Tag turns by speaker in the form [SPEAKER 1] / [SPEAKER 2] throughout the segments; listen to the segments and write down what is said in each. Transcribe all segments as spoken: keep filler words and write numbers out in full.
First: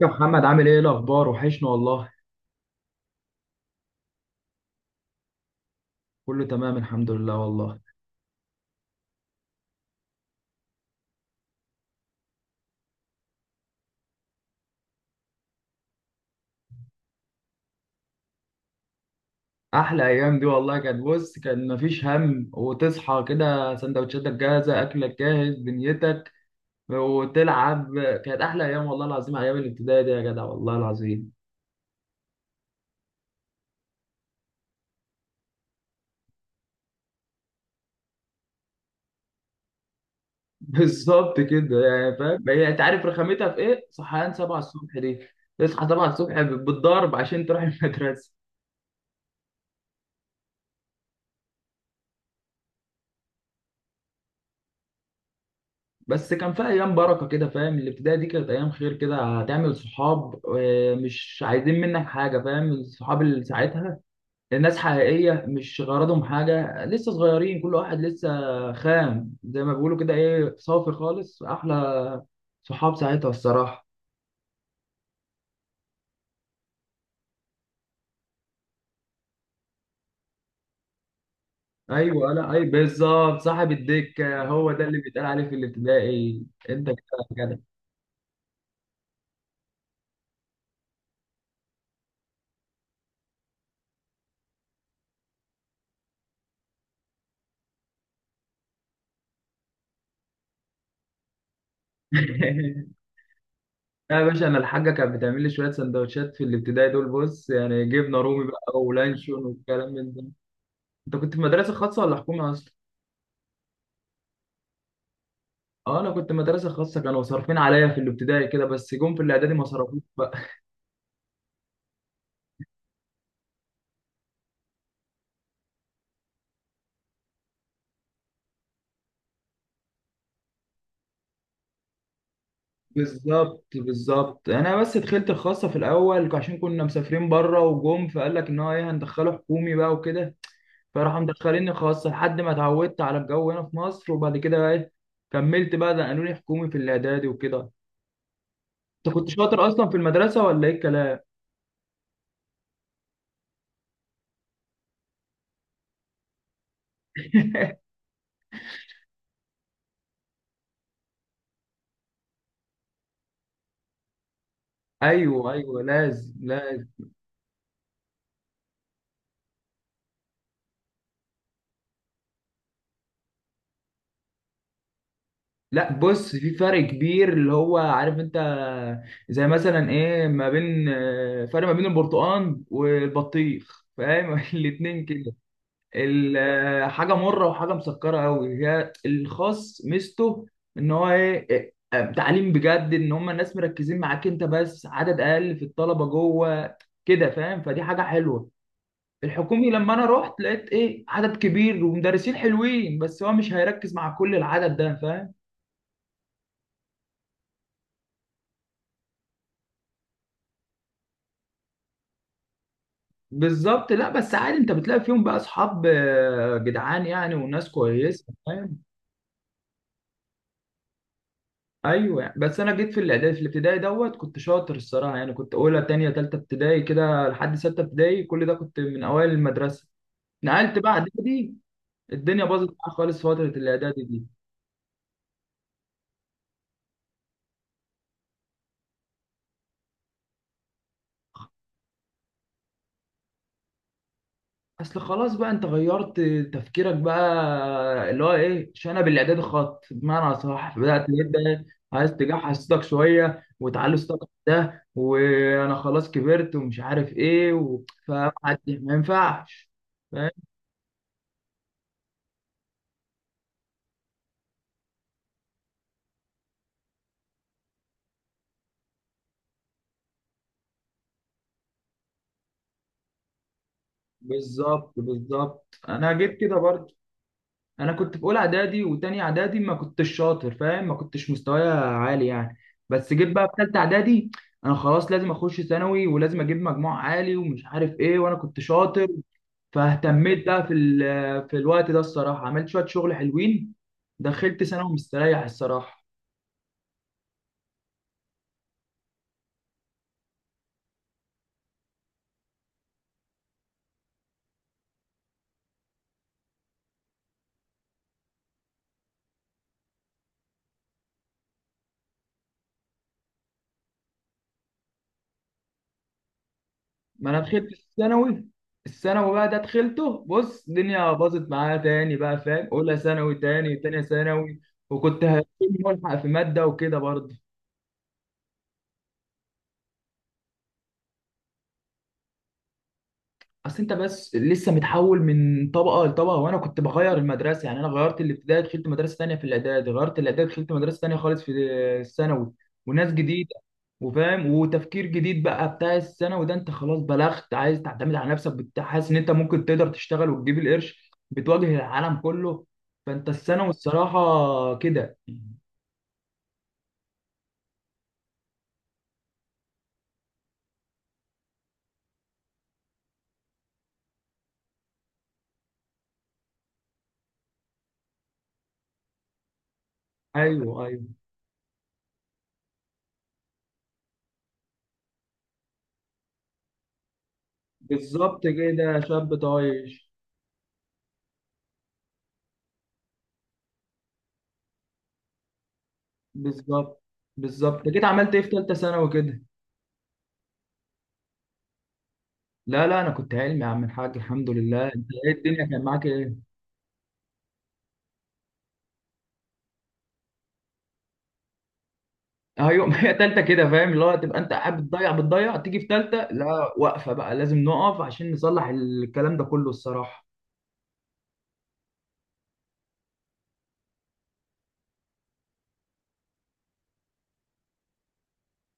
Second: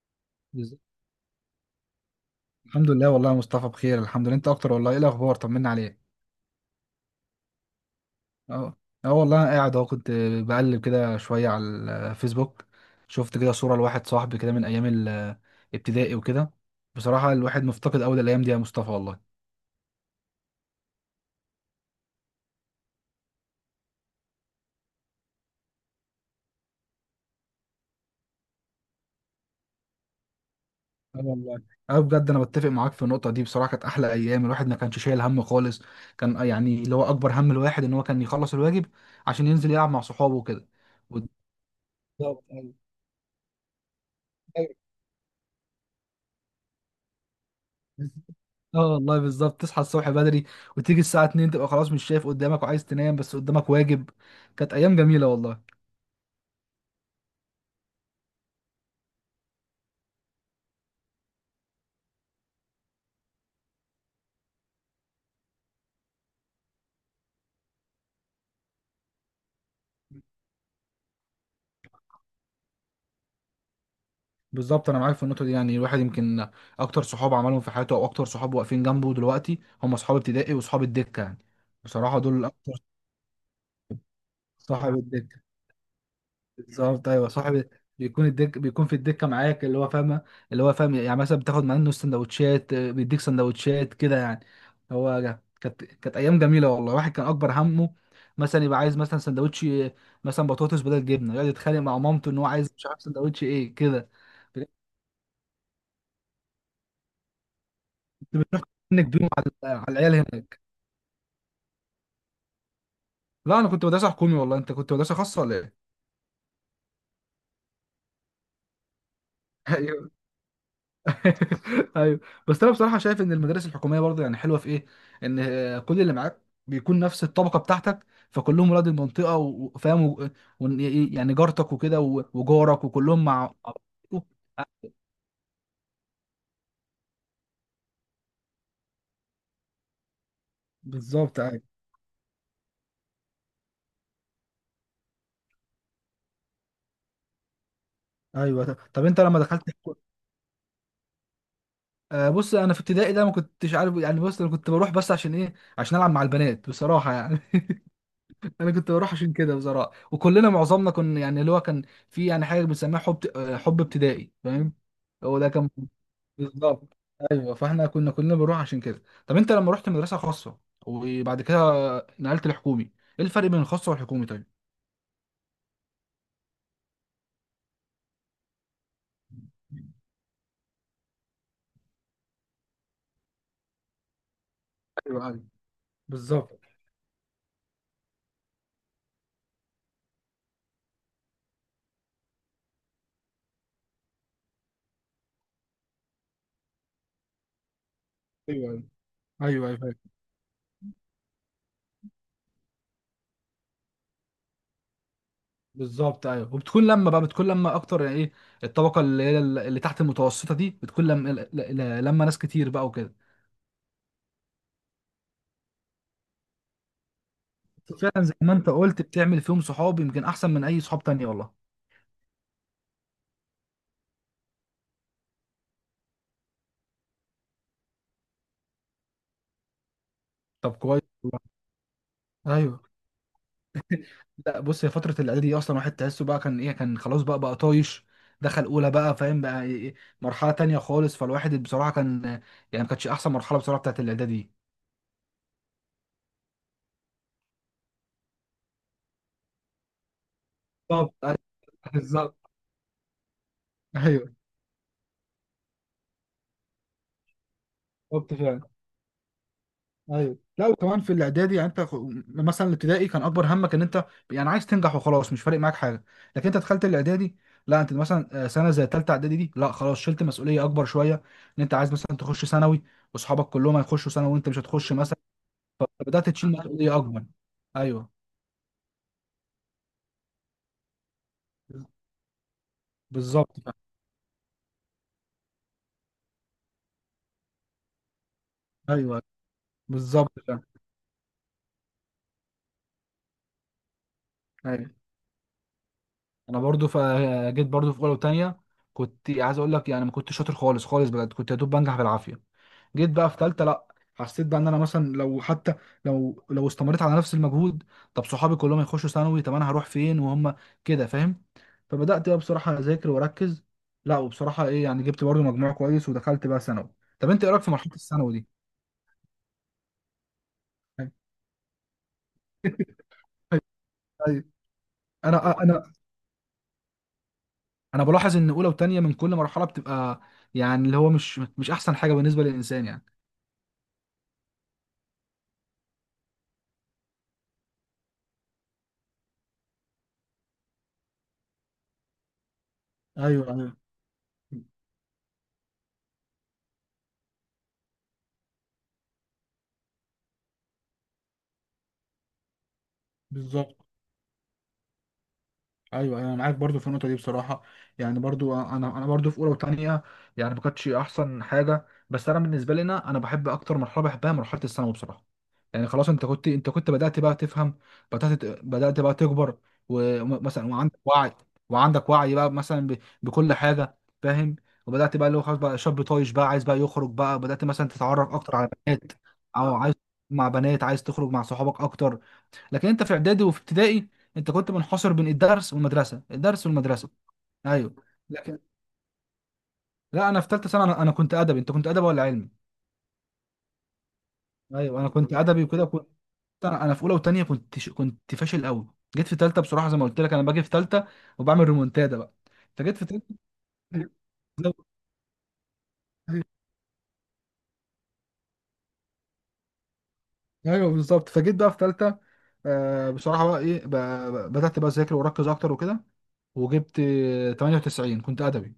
[SPEAKER 1] يا محمد عامل
[SPEAKER 2] بز-
[SPEAKER 1] ايه الاخبار؟ وحشنا والله.
[SPEAKER 2] الحمد لله والله يا مصطفى، بخير الحمد لله. انت اكتر والله. ايه الاخبار؟ طمنا عليك.
[SPEAKER 1] كله تمام الحمد لله والله.
[SPEAKER 2] اه، اه والله انا قاعد اهو، كنت بقلب كده شويه على الفيسبوك، شفت كده صوره لواحد صاحبي كده من ايام الابتدائي وكده. بصراحه الواحد مفتقد قوي الايام دي يا مصطفى والله.
[SPEAKER 1] احلى ايام دي والله، كانت بص كان مفيش هم، وتصحى كده سندوتشاتك جاهزه، اكلك جاهز، دنيتك وتلعب. كانت احلى ايام والله العظيم، ايام الابتدائي دي يا جدع والله
[SPEAKER 2] اه
[SPEAKER 1] العظيم.
[SPEAKER 2] والله. اه بجد انا بتفق معاك في النقطه دي. بصراحه كانت احلى ايام، الواحد ما كانش شايل هم خالص. كان يعني اللي هو اكبر هم الواحد ان هو كان يخلص الواجب عشان ينزل يلعب مع صحابه وكده.
[SPEAKER 1] بالظبط كده، يعني
[SPEAKER 2] بالظبط.
[SPEAKER 1] فاهم هي انت عارف رخامتها في ايه؟ صحيان سبعة الصبح دي، تصحى سبعة الصبح بالضرب عشان تروح المدرسه.
[SPEAKER 2] اه والله بالظبط، تصحى الصبح بدري وتيجي الساعة اتنين تبقى خلاص مش شايف قدامك وعايز تنام بس قدامك واجب. كانت أيام جميلة والله.
[SPEAKER 1] بس كان في ايام بركه كده فاهم، الابتدائي دي كانت ايام خير كده، هتعمل صحاب آه، مش عايزين منك حاجه، فاهم؟ الصحاب اللي ساعتها الناس حقيقيه، مش غرضهم حاجه، لسه صغيرين، كل واحد لسه خام زي ما بيقولوا كده، ايه صافي خالص، احلى صحاب ساعتها الصراحه.
[SPEAKER 2] بالظبط أنا معاك في النقطة دي. يعني الواحد يمكن أكتر صحاب عملهم في حياته أو أكتر صحاب واقفين جنبه دلوقتي هم صحاب ابتدائي وصحاب الدكة يعني. بصراحة
[SPEAKER 1] ايوه
[SPEAKER 2] دول
[SPEAKER 1] لا اي
[SPEAKER 2] أكتر.
[SPEAKER 1] بالظبط، صاحب الدكه هو ده
[SPEAKER 2] صحاب
[SPEAKER 1] اللي بيتقال
[SPEAKER 2] الدكة.
[SPEAKER 1] عليه في الابتدائي، انت كده
[SPEAKER 2] بالظبط ايوه،
[SPEAKER 1] كده.
[SPEAKER 2] صاحب بيكون الدك بيكون في الدكه معاك اللي هو فاهمه اللي هو فاهم، يعني مثلا بتاخد منه سندوتشات، آه، بيديك سندوتشات كده يعني. هو جا- كانت كانت ايام جميله والله. الواحد كان اكبر همه مثلا يبقى عايز مثلا سندوتش، آه، مثلا بطاطس بدل جبنه، يقعد يتخانق مع مامته ان هو عايز، مش عارف سندوتش ايه كده.
[SPEAKER 1] لا يا باشا، انا
[SPEAKER 2] بجد.
[SPEAKER 1] الحاجه كانت بتعمل لي شويه سندوتشات في الابتدائي دول، بص يعني جبنه
[SPEAKER 2] كنت
[SPEAKER 1] رومي
[SPEAKER 2] بتروح
[SPEAKER 1] بقى
[SPEAKER 2] انك ديون
[SPEAKER 1] ولانشون
[SPEAKER 2] على على
[SPEAKER 1] والكلام من
[SPEAKER 2] العيال
[SPEAKER 1] ده.
[SPEAKER 2] هناك.
[SPEAKER 1] انت كنت في مدرسه خاصه ولا حكومه اصلا؟
[SPEAKER 2] لا انا كنت مدرسه حكومي والله، انت كنت مدرسه خاصه ولا ايه؟
[SPEAKER 1] اه انا كنت مدرسه خاصه، كانوا صارفين عليا في الابتدائي كده بس جم في الاعدادي ما صرفوش بقى.
[SPEAKER 2] ايوه. بس انا بصراحه شايف ان المدارس الحكوميه برضه يعني حلوه في ايه، ان آه، كل اللي معاك بيكون نفس الطبقه بتاعتك، فكلهم ولاد المنطقه و- وفاهم و- و- يعني جارتك وكده و- وجارك وكلهم مع.
[SPEAKER 1] بالظبط بالظبط، يعني انا بس دخلت الخاصه في الاول عشان كنا مسافرين بره، وجم فقال لك ان هو ايه، هندخله حكومي بقى وكده، فراحوا
[SPEAKER 2] بالظبط، ايوه،
[SPEAKER 1] مدخليني خاصه لحد ما اتعودت على الجو هنا في مصر، وبعد كده بقى ايه كملت بقى ده قانوني حكومي في الاعدادي وكده.
[SPEAKER 2] ايوه ط- طب
[SPEAKER 1] انت
[SPEAKER 2] انت
[SPEAKER 1] كنت
[SPEAKER 2] لما
[SPEAKER 1] شاطر
[SPEAKER 2] دخلت
[SPEAKER 1] اصلا في
[SPEAKER 2] الكو-
[SPEAKER 1] المدرسه ولا ايه الكلام؟
[SPEAKER 2] آه، بص انا في ابتدائي ده ما كنتش عارف يعني. بص انا كنت بروح بس عشان ايه؟ عشان العب مع البنات بصراحه يعني انا كنت بروح عشان كده بصراحه، وكلنا معظمنا كنا يعني اللي هو كان في يعني حاجه بنسميها حب، آه، حب ابتدائي فاهم. هو ده
[SPEAKER 1] ايوه
[SPEAKER 2] كان.
[SPEAKER 1] ايوه، لازم لازم.
[SPEAKER 2] بالظبط ايوه، فاحنا كنا كنا بنروح عشان كده. طب انت لما رحت مدرسه خاصه وبعد كده نقلت الحكومي، ايه الفرق بين الخاصه والحكومي طيب؟
[SPEAKER 1] لا بص في فرق كبير، اللي هو عارف انت زي مثلا ايه ما بين آه، فرق ما بين البرتقال والبطيخ، فاهم؟ الاتنين
[SPEAKER 2] ايوه،
[SPEAKER 1] كده،
[SPEAKER 2] ايوه،
[SPEAKER 1] ال-
[SPEAKER 2] بالظبط،
[SPEAKER 1] آه، حاجه مره وحاجه مسكره قوي. هي الخاص ميزته ان هو ايه، آه، تعليم بجد، ان هم الناس مركزين معاك انت بس، عدد اقل في الطلبه جوه كده فاهم، فدي حاجه حلوه.
[SPEAKER 2] ايوه، ايوه، ايوه،
[SPEAKER 1] الحكومي
[SPEAKER 2] ايوه
[SPEAKER 1] لما انا
[SPEAKER 2] فاهم.
[SPEAKER 1] رحت لقيت ايه، عدد كبير ومدرسين حلوين، بس هو مش هيركز مع كل العدد ده فاهم.
[SPEAKER 2] بالظبط ايوه. وبتكون لما بقى بتكون لما اكتر يعني ايه الطبقه، اللي هي اللي تحت المتوسطه دي بتكون لما ل- ل- لما ناس كتير بقى وكده.
[SPEAKER 1] بالظبط، لا بس عادي انت بتلاقي فيهم بقى اصحاب آه، جدعان يعني، وناس
[SPEAKER 2] فعلا
[SPEAKER 1] كويسه
[SPEAKER 2] زي ما انت
[SPEAKER 1] فاهم.
[SPEAKER 2] قلت بتعمل فيهم صحاب يمكن احسن من اي صحاب تانية والله.
[SPEAKER 1] ايوه يعني. بس انا جيت في الاعدادي، في الابتدائي دوت كنت شاطر الصراحه، يعني كنت اولى تانية تالتة ابتدائي كده لحد ستة ابتدائي، كل ده كنت من اوائل المدرسه.
[SPEAKER 2] طب
[SPEAKER 1] نقلت بقى
[SPEAKER 2] كويس والله.
[SPEAKER 1] اعدادي، الدنيا باظت
[SPEAKER 2] ايوه.
[SPEAKER 1] معايا خالص فتره الاعدادي دي.
[SPEAKER 2] لا بص هي فترة الإعداد دي أصلا واحد تحسه بقى كان إيه، كان خلاص بقى بقى طايش. دخل أولى بقى فاهم بقى إيه، مرحلة تانية خالص. فالواحد بصراحة كان يعني ما كانتش أحسن مرحلة بصراحة بتاعت الإعداد دي.
[SPEAKER 1] اصل خلاص بقى انت غيرت تفكيرك بقى، اللي هو ايه، شنب الاعداد خط بمعنى صح، بدات
[SPEAKER 2] بالظبط أيوة،
[SPEAKER 1] جدا عايز
[SPEAKER 2] بالظبط
[SPEAKER 1] تجحس صوتك شويه وتعلي صوتك
[SPEAKER 2] ايوه،
[SPEAKER 1] ده، وانا خلاص كبرت ومش عارف ايه و... فما
[SPEAKER 2] بالظبط فعلا،
[SPEAKER 1] ما ينفعش، فاهم.
[SPEAKER 2] ايوه. لا وكمان في الاعدادي يعني انت خ- مثلا الابتدائي كان اكبر همك ان انت يعني عايز تنجح وخلاص، مش فارق معاك حاجه. لكن انت دخلت الاعدادي، لا انت مثلا آه، سنه زي ثالثه اعدادي دي، لا خلاص شلت مسؤوليه اكبر شويه، ان انت عايز مثلا تخش ثانوي، واصحابك كلهم هيخشوا ثانوي وانت مش
[SPEAKER 1] بالظبط
[SPEAKER 2] هتخش.
[SPEAKER 1] بالظبط، انا
[SPEAKER 2] فبدأت
[SPEAKER 1] جيت
[SPEAKER 2] تشيل
[SPEAKER 1] كده برضه،
[SPEAKER 2] مسؤولية أكبر.
[SPEAKER 1] انا
[SPEAKER 2] أيوه
[SPEAKER 1] كنت في اولى اعدادي وتاني اعدادي ما كنتش شاطر فاهم، ما كنتش مستوايا عالي يعني. بس جيت بقى في
[SPEAKER 2] بالظبط
[SPEAKER 1] ثالثه
[SPEAKER 2] فعلا.
[SPEAKER 1] اعدادي، انا خلاص لازم اخش ثانوي، ولازم اجيب مجموع عالي ومش عارف ايه، وانا كنت شاطر،
[SPEAKER 2] أيوه بالظبط
[SPEAKER 1] فاهتميت
[SPEAKER 2] فعلا.
[SPEAKER 1] بقى في ال- في الوقت ده الصراحه، عملت شويه شغل حلوين، دخلت
[SPEAKER 2] أيوه.
[SPEAKER 1] ثانوي مستريح الصراحه.
[SPEAKER 2] أنا برضو فجيت برضو في أولى وتانية، كنت عايز أقول لك يعني ما كنتش شاطر خالص خالص بجد. كنت يا دوب بنجح بالعافية. جيت بقى في تالتة لأ. حسيت بقى إن أنا مثلا لو حتى لو لو استمريت على نفس المجهود، طب صحابي كلهم يخشوا ثانوي طب أنا هروح فين وهم كده فاهم. فبدأت بقى بصراحة أذاكر وأركز، لأ وبصراحة إيه يعني، جبت برضو مجموع كويس ودخلت بقى ثانوي.
[SPEAKER 1] ما
[SPEAKER 2] طب
[SPEAKER 1] انا
[SPEAKER 2] أنت إيه رأيك في
[SPEAKER 1] دخلت
[SPEAKER 2] مرحلة الثانوي
[SPEAKER 1] الثانوي،
[SPEAKER 2] دي؟
[SPEAKER 1] الثانوي بقى ده دخلته، بص الدنيا باظت معايا تاني بقى فاهم، اولى ثانوي تاني تانية
[SPEAKER 2] ايوه.
[SPEAKER 1] ثانوي، وكنت هكون
[SPEAKER 2] انا انا
[SPEAKER 1] ملحق في ماده وكده برضه.
[SPEAKER 2] انا بلاحظ ان اولى وتانية من كل مرحله بتبقى يعني اللي هو مش مش احسن حاجه بالنسبه للانسان يعني.
[SPEAKER 1] اصل انت بس لسه متحول من طبقه لطبقه، وانا كنت بغير المدرسه، يعني انا غيرت الابتدائي دخلت مدرسه ثانيه، في الاعدادي غيرت الاعدادي دخلت مدرسه ثانيه خالص في الثانوي، وناس
[SPEAKER 2] ايوه،
[SPEAKER 1] جديده
[SPEAKER 2] ايوه،
[SPEAKER 1] وفاهم، وتفكير جديد بقى بتاع الثانوي ده، انت خلاص بلغت عايز تعتمد على نفسك، بت- حاسس ان انت ممكن تقدر تشتغل وتجيب القرش، بتواجه العالم كله، فانت الثانوي
[SPEAKER 2] بالظبط
[SPEAKER 1] الصراحه كده.
[SPEAKER 2] ايوه، أيوة، انا معاك برضو في النقطه دي بصراحه. يعني برضو انا انا برضو في اولى وثانيه، يعني ما كانتش احسن حاجه. بس انا بالنسبه لنا انا بحب اكتر مرحله بحبها مرحله الثانوي بصراحه. يعني خلاص انت كنت انت كنت بدات بقى تفهم، بدات بدات بقى تكبر، ومثلا
[SPEAKER 1] ايوه
[SPEAKER 2] وعندك
[SPEAKER 1] ايوه
[SPEAKER 2] وعي، وعندك وعي بقى مثلا ب... بكل حاجه فاهم. وبدات بقى اللي هو خلاص بقى شاب طايش بقى عايز بقى يخرج بقى، بدات مثلا تتعرف
[SPEAKER 1] بالظبط
[SPEAKER 2] اكتر على
[SPEAKER 1] كده
[SPEAKER 2] بنات،
[SPEAKER 1] شاب
[SPEAKER 2] او عايز
[SPEAKER 1] طايش.
[SPEAKER 2] مع بنات، عايز تخرج مع صحابك اكتر. لكن انت في اعدادي وفي ابتدائي انت كنت منحصر بين الدرس والمدرسه، الدرس
[SPEAKER 1] بالظبط
[SPEAKER 2] والمدرسه.
[SPEAKER 1] بالظبط، انت
[SPEAKER 2] ايوه
[SPEAKER 1] كده عملت ايه في
[SPEAKER 2] لكن.
[SPEAKER 1] ثالثه ثانوي كده؟
[SPEAKER 2] لا انا في ثالثه سنه انا, أنا كنت ادبي، انت كنت ادبي ولا علمي؟
[SPEAKER 1] لا لا انا كنت علمي يا عم الحاج الحمد لله،
[SPEAKER 2] ايوه
[SPEAKER 1] انت
[SPEAKER 2] انا
[SPEAKER 1] ايه
[SPEAKER 2] كنت ادبي
[SPEAKER 1] الدنيا كان
[SPEAKER 2] وكده
[SPEAKER 1] معاك
[SPEAKER 2] كنت.
[SPEAKER 1] ايه؟
[SPEAKER 2] انا أنا في اولى وثانيه كنت ش... كنت فاشل قوي. جيت في ثالثه بصراحه زي ما قلت لك، انا باجي في ثالثه وبعمل ريمونتادا بقى.
[SPEAKER 1] ايوه
[SPEAKER 2] فجيت
[SPEAKER 1] ما
[SPEAKER 2] في
[SPEAKER 1] هي
[SPEAKER 2] ثالثه.
[SPEAKER 1] تالتة كده فاهم، اللي هو تبقى انت قاعد بتضيع بتضيع تيجي في تالتة، لا واقفة بقى لازم نقف عشان نصلح الكلام ده كله الصراحة.
[SPEAKER 2] ايوه بالظبط فجيت بقى في ثالثه. آه بصراحه بقى ايه، بقى بدات بقى اذاكر واركز اكتر وكده، وجبت آه، تمانيه وتسعين كنت ادبي.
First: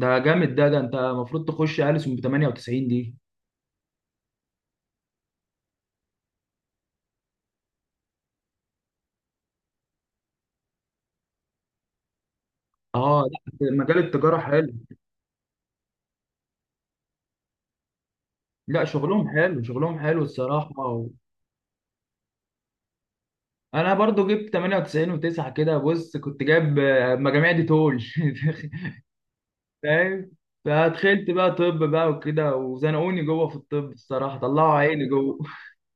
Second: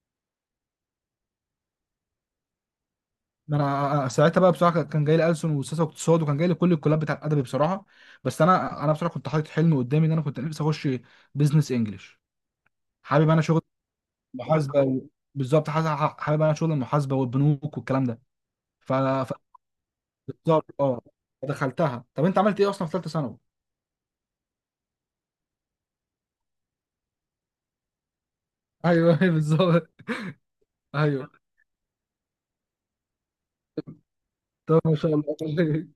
[SPEAKER 1] ده جامد ده ده انت المفروض تخش ألسن ب تمانية وتسعين دي.
[SPEAKER 2] ما انا آه، آه، ساعتها بقى بصراحه كان جاي لي ألسن وسياسه واقتصاد، وكان جاي لي كل الكلاب بتاع الادبي بصراحه. بس انا انا بصراحه كنت حاطط حلم قدامي، ان انا كنت نفسي اخش بزنس انجلش.
[SPEAKER 1] اه،
[SPEAKER 2] حابب انا شغل
[SPEAKER 1] لا مجال التجارة حلو.
[SPEAKER 2] المحاسبه و... بالظبط. حاس- حابب انا شغل المحاسبه والبنوك والكلام ده.
[SPEAKER 1] لا
[SPEAKER 2] ف
[SPEAKER 1] شغلهم
[SPEAKER 2] ف-
[SPEAKER 1] حلو شغلهم حلو
[SPEAKER 2] بالظبط
[SPEAKER 1] الصراحة
[SPEAKER 2] اه.
[SPEAKER 1] و...
[SPEAKER 2] دخلتها. طب انت عملت ايه اصلا في ثالثه ثانوي؟
[SPEAKER 1] انا برضو جبت تمانية وتسعين و9 كده، بص كنت جايب آه، مجاميع دي تول.
[SPEAKER 2] ايوه بالظبط
[SPEAKER 1] فاهم. فدخلت
[SPEAKER 2] ايوه.
[SPEAKER 1] بقى طب بقى وكده، وزنقوني جوه في الطب الصراحه، طلعوا
[SPEAKER 2] طب ما
[SPEAKER 1] عيني
[SPEAKER 2] شاء
[SPEAKER 1] جوه.
[SPEAKER 2] الله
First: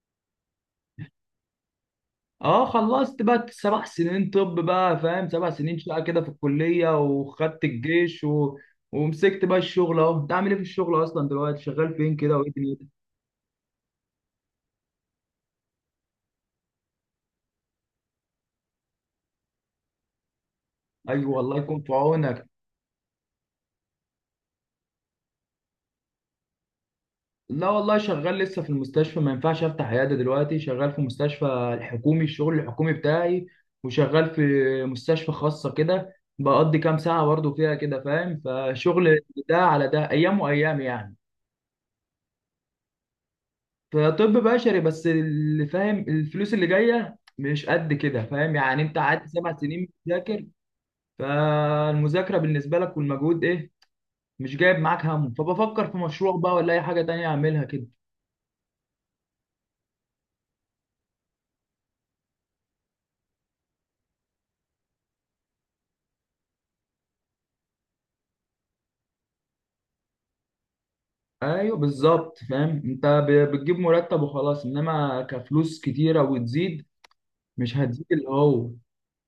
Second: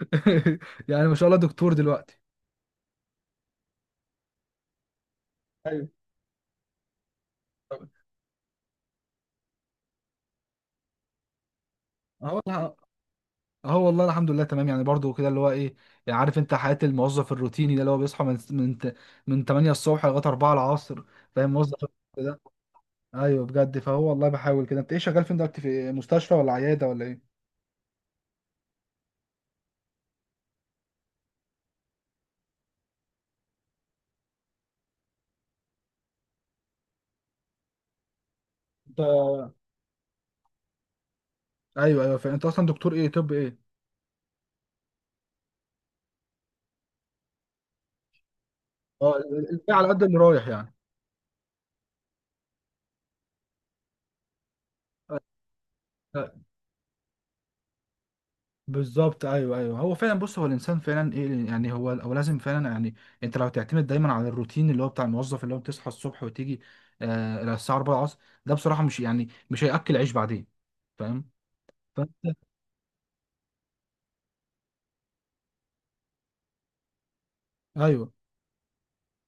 [SPEAKER 2] يعني ما شاء الله دكتور دلوقتي.
[SPEAKER 1] اه خلصت بقى سبع سنين طب بقى فاهم، سبع سنين
[SPEAKER 2] ايوه
[SPEAKER 1] شقه كده في الكليه، وخدت الجيش و... ومسكت بقى الشغل اهو. انت عامل ايه في الشغل اصلا دلوقتي، شغال فين كده
[SPEAKER 2] اه،
[SPEAKER 1] وايه دنيتك؟
[SPEAKER 2] اه والله الحمد لله تمام. يعني برضو كده اللي هو ايه، يعني عارف انت حياة الموظف الروتيني ده اللي هو بيصحى من من من تمانيه الصبح لغاية أربعة العصر
[SPEAKER 1] ايوه
[SPEAKER 2] فاهم،
[SPEAKER 1] والله
[SPEAKER 2] موظف
[SPEAKER 1] يكون في
[SPEAKER 2] ده.
[SPEAKER 1] عونك.
[SPEAKER 2] ايوه بجد. فهو والله بحاول كده. انت ايه شغال فين دلوقتي، في مستشفى ولا عيادة ولا ايه؟
[SPEAKER 1] لا والله شغال لسه في المستشفى، ما ينفعش افتح عياده دلوقتي، شغال في مستشفى الحكومي الشغل الحكومي بتاعي، وشغال في مستشفى خاصه كده، بقضي كام ساعه برضه فيها كده فاهم، فشغل
[SPEAKER 2] انت.
[SPEAKER 1] ده على ده ايام وايام يعني.
[SPEAKER 2] ايوه ايوه فاهم. انت اصلا دكتور ايه طب ايه؟
[SPEAKER 1] فطب بشري بس، اللي فاهم الفلوس اللي جايه مش قد كده فاهم، يعني انت
[SPEAKER 2] اه.
[SPEAKER 1] قعدت سبع
[SPEAKER 2] الباقي
[SPEAKER 1] سنين
[SPEAKER 2] على قد اللي
[SPEAKER 1] بتذاكر
[SPEAKER 2] رايح يعني.
[SPEAKER 1] فالمذاكره بالنسبه لك والمجهود ايه، مش جايب معاك همه، فبفكر في مشروع بقى ولا اي حاجه تانية اعملها كده.
[SPEAKER 2] بالظبط ايوه، ايوه هو فعلا، بص هو الانسان فعلا ايه يعني، هو هو لازم فعلا يعني انت لو تعتمد دايما على الروتين اللي هو بتاع الموظف، اللي هو بتصحى الصبح وتيجي آه إلى الساعه اربعه العصر، ده بصراحه مش يعني مش هياكل عيش بعدين فاهم.
[SPEAKER 1] ايوه
[SPEAKER 2] فانت.
[SPEAKER 1] بالظبط فاهم، انت ب- بتجيب مرتب وخلاص، انما كفلوس كتيره وتزيد مش هتزيد
[SPEAKER 2] ايوه
[SPEAKER 1] اللي هو.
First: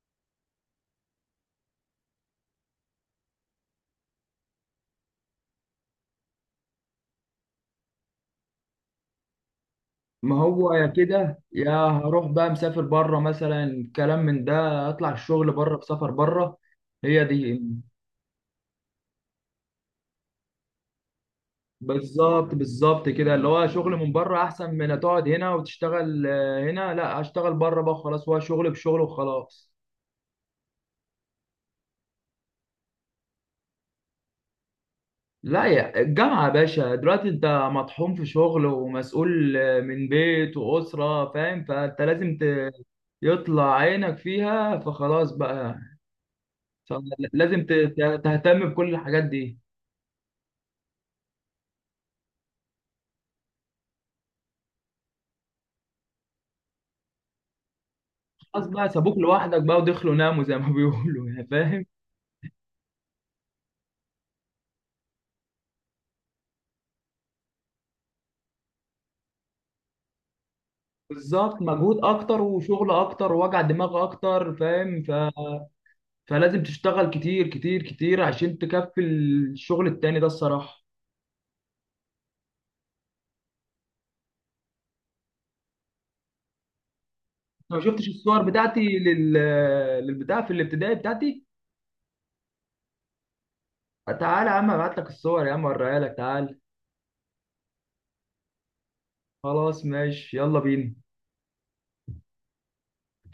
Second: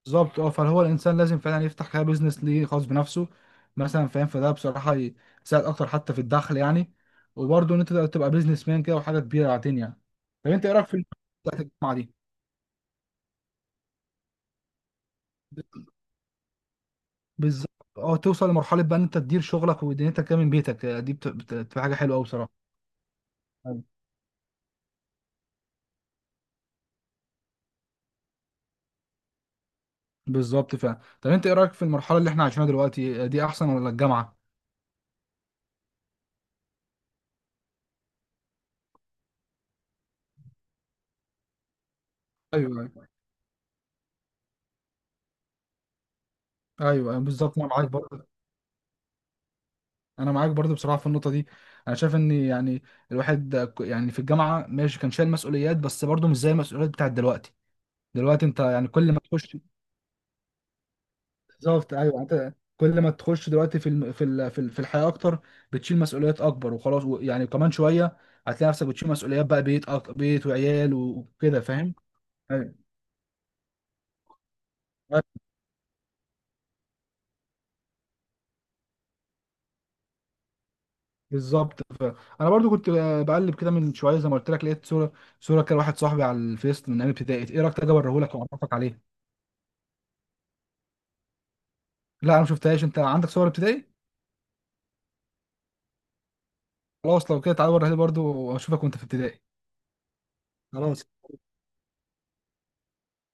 [SPEAKER 2] بالظبط اه، فهو الانسان لازم فعلا يفتح كده بيزنس ليه خاص بنفسه مثلا فاهم، فده بصراحه يساعد اكتر حتى في الدخل يعني. وبرضه ان انت تبقى بيزنس مان كده وحاجه كبيره بعدين يعني.
[SPEAKER 1] ما
[SPEAKER 2] طب انت
[SPEAKER 1] هو
[SPEAKER 2] ايه
[SPEAKER 1] يا
[SPEAKER 2] رايك في
[SPEAKER 1] كده يا
[SPEAKER 2] المجتمع دي؟
[SPEAKER 1] هروح بقى مسافر بره مثلا، كلام من ده، اطلع الشغل بره، بسفر بره، هي دي.
[SPEAKER 2] بالظبط اه. توصل لمرحله بقى ان انت تدير شغلك ودنيتك كده من بيتك، آه، دي بت- بت- بتبقى حاجه حلوه قوي
[SPEAKER 1] بالظبط
[SPEAKER 2] بصراحه.
[SPEAKER 1] بالظبط كده، اللي هو
[SPEAKER 2] ايوه
[SPEAKER 1] شغل من بره احسن من تقعد هنا وتشتغل آه، هنا، لا اشتغل بره بقى خلاص، هو شغل بشغل وخلاص.
[SPEAKER 2] بالظبط فعلا. طب انت ايه رايك في المرحله اللي احنا عايشينها دلوقتي، آه، دي احسن ولا الجامعه؟
[SPEAKER 1] لا يا الجامعة يا باشا، دلوقتي انت مطحون في شغل ومسؤول من بيت وأسرة فاهم، فانت لازم ت-
[SPEAKER 2] ايوه أيوة.
[SPEAKER 1] يطلع عينك فيها فخلاص بقى،
[SPEAKER 2] ايوه أيوة، بالظبط
[SPEAKER 1] لازم
[SPEAKER 2] انا
[SPEAKER 1] ت-
[SPEAKER 2] معاك
[SPEAKER 1] ت-
[SPEAKER 2] برضه.
[SPEAKER 1] تهتم بكل الحاجات دي،
[SPEAKER 2] انا معاك برضه بصراحه في النقطه دي. انا شايف ان يعني الواحد آه، ك- يعني في الجامعه ماشي كان شايل مسؤوليات، بس برضه مش زي المسؤوليات بتاعت دلوقتي. دلوقتي انت
[SPEAKER 1] خلاص
[SPEAKER 2] يعني
[SPEAKER 1] بقى
[SPEAKER 2] كل
[SPEAKER 1] سابوك
[SPEAKER 2] ما تخش.
[SPEAKER 1] لوحدك بقى ودخلوا ناموا زي ما بيقولوا يعني فاهم.
[SPEAKER 2] بالظبط ايوه. يعني انت كل ما تخش دلوقتي في الم... في ال... في ال- في الحياه اكتر، بتشيل مسؤوليات اكبر وخلاص و... يعني كمان شويه هتلاقي نفسك بتشيل مسؤوليات بقى، بيت أك... بيت وعيال وكده
[SPEAKER 1] بالظبط،
[SPEAKER 2] فاهم.
[SPEAKER 1] مجهود اكتر
[SPEAKER 2] أيوة.
[SPEAKER 1] وشغل اكتر ووجع دماغ اكتر فاهم
[SPEAKER 2] أيوة،
[SPEAKER 1] ف... فلازم تشتغل كتير كتير كتير عشان تكفي الشغل التاني ده الصراحة.
[SPEAKER 2] بالظبط. انا برضو كنت بقلب كده من شويه زي ما قلت لك، لقيت صوره صوره كده واحد صاحبي على الفيس من ايام ابتدائي، ايه
[SPEAKER 1] أنت
[SPEAKER 2] رايك
[SPEAKER 1] ما
[SPEAKER 2] تيجي
[SPEAKER 1] شفتش
[SPEAKER 2] اوريهولك
[SPEAKER 1] الصور
[SPEAKER 2] واعرفك
[SPEAKER 1] بتاعتي
[SPEAKER 2] عليه؟
[SPEAKER 1] لل... للبتاع في الابتدائي بتاعتي؟
[SPEAKER 2] لا انا ما شفتهاش. انت عندك صور ابتدائي؟
[SPEAKER 1] تعال يا عم ابعت لك الصور يا عم اوريها لك، تعال.
[SPEAKER 2] خلاص لو كده تعالى اوريها لي برضو واشوفك وانت في ابتدائي.
[SPEAKER 1] خلاص ماشي يلا بينا.
[SPEAKER 2] خلاص.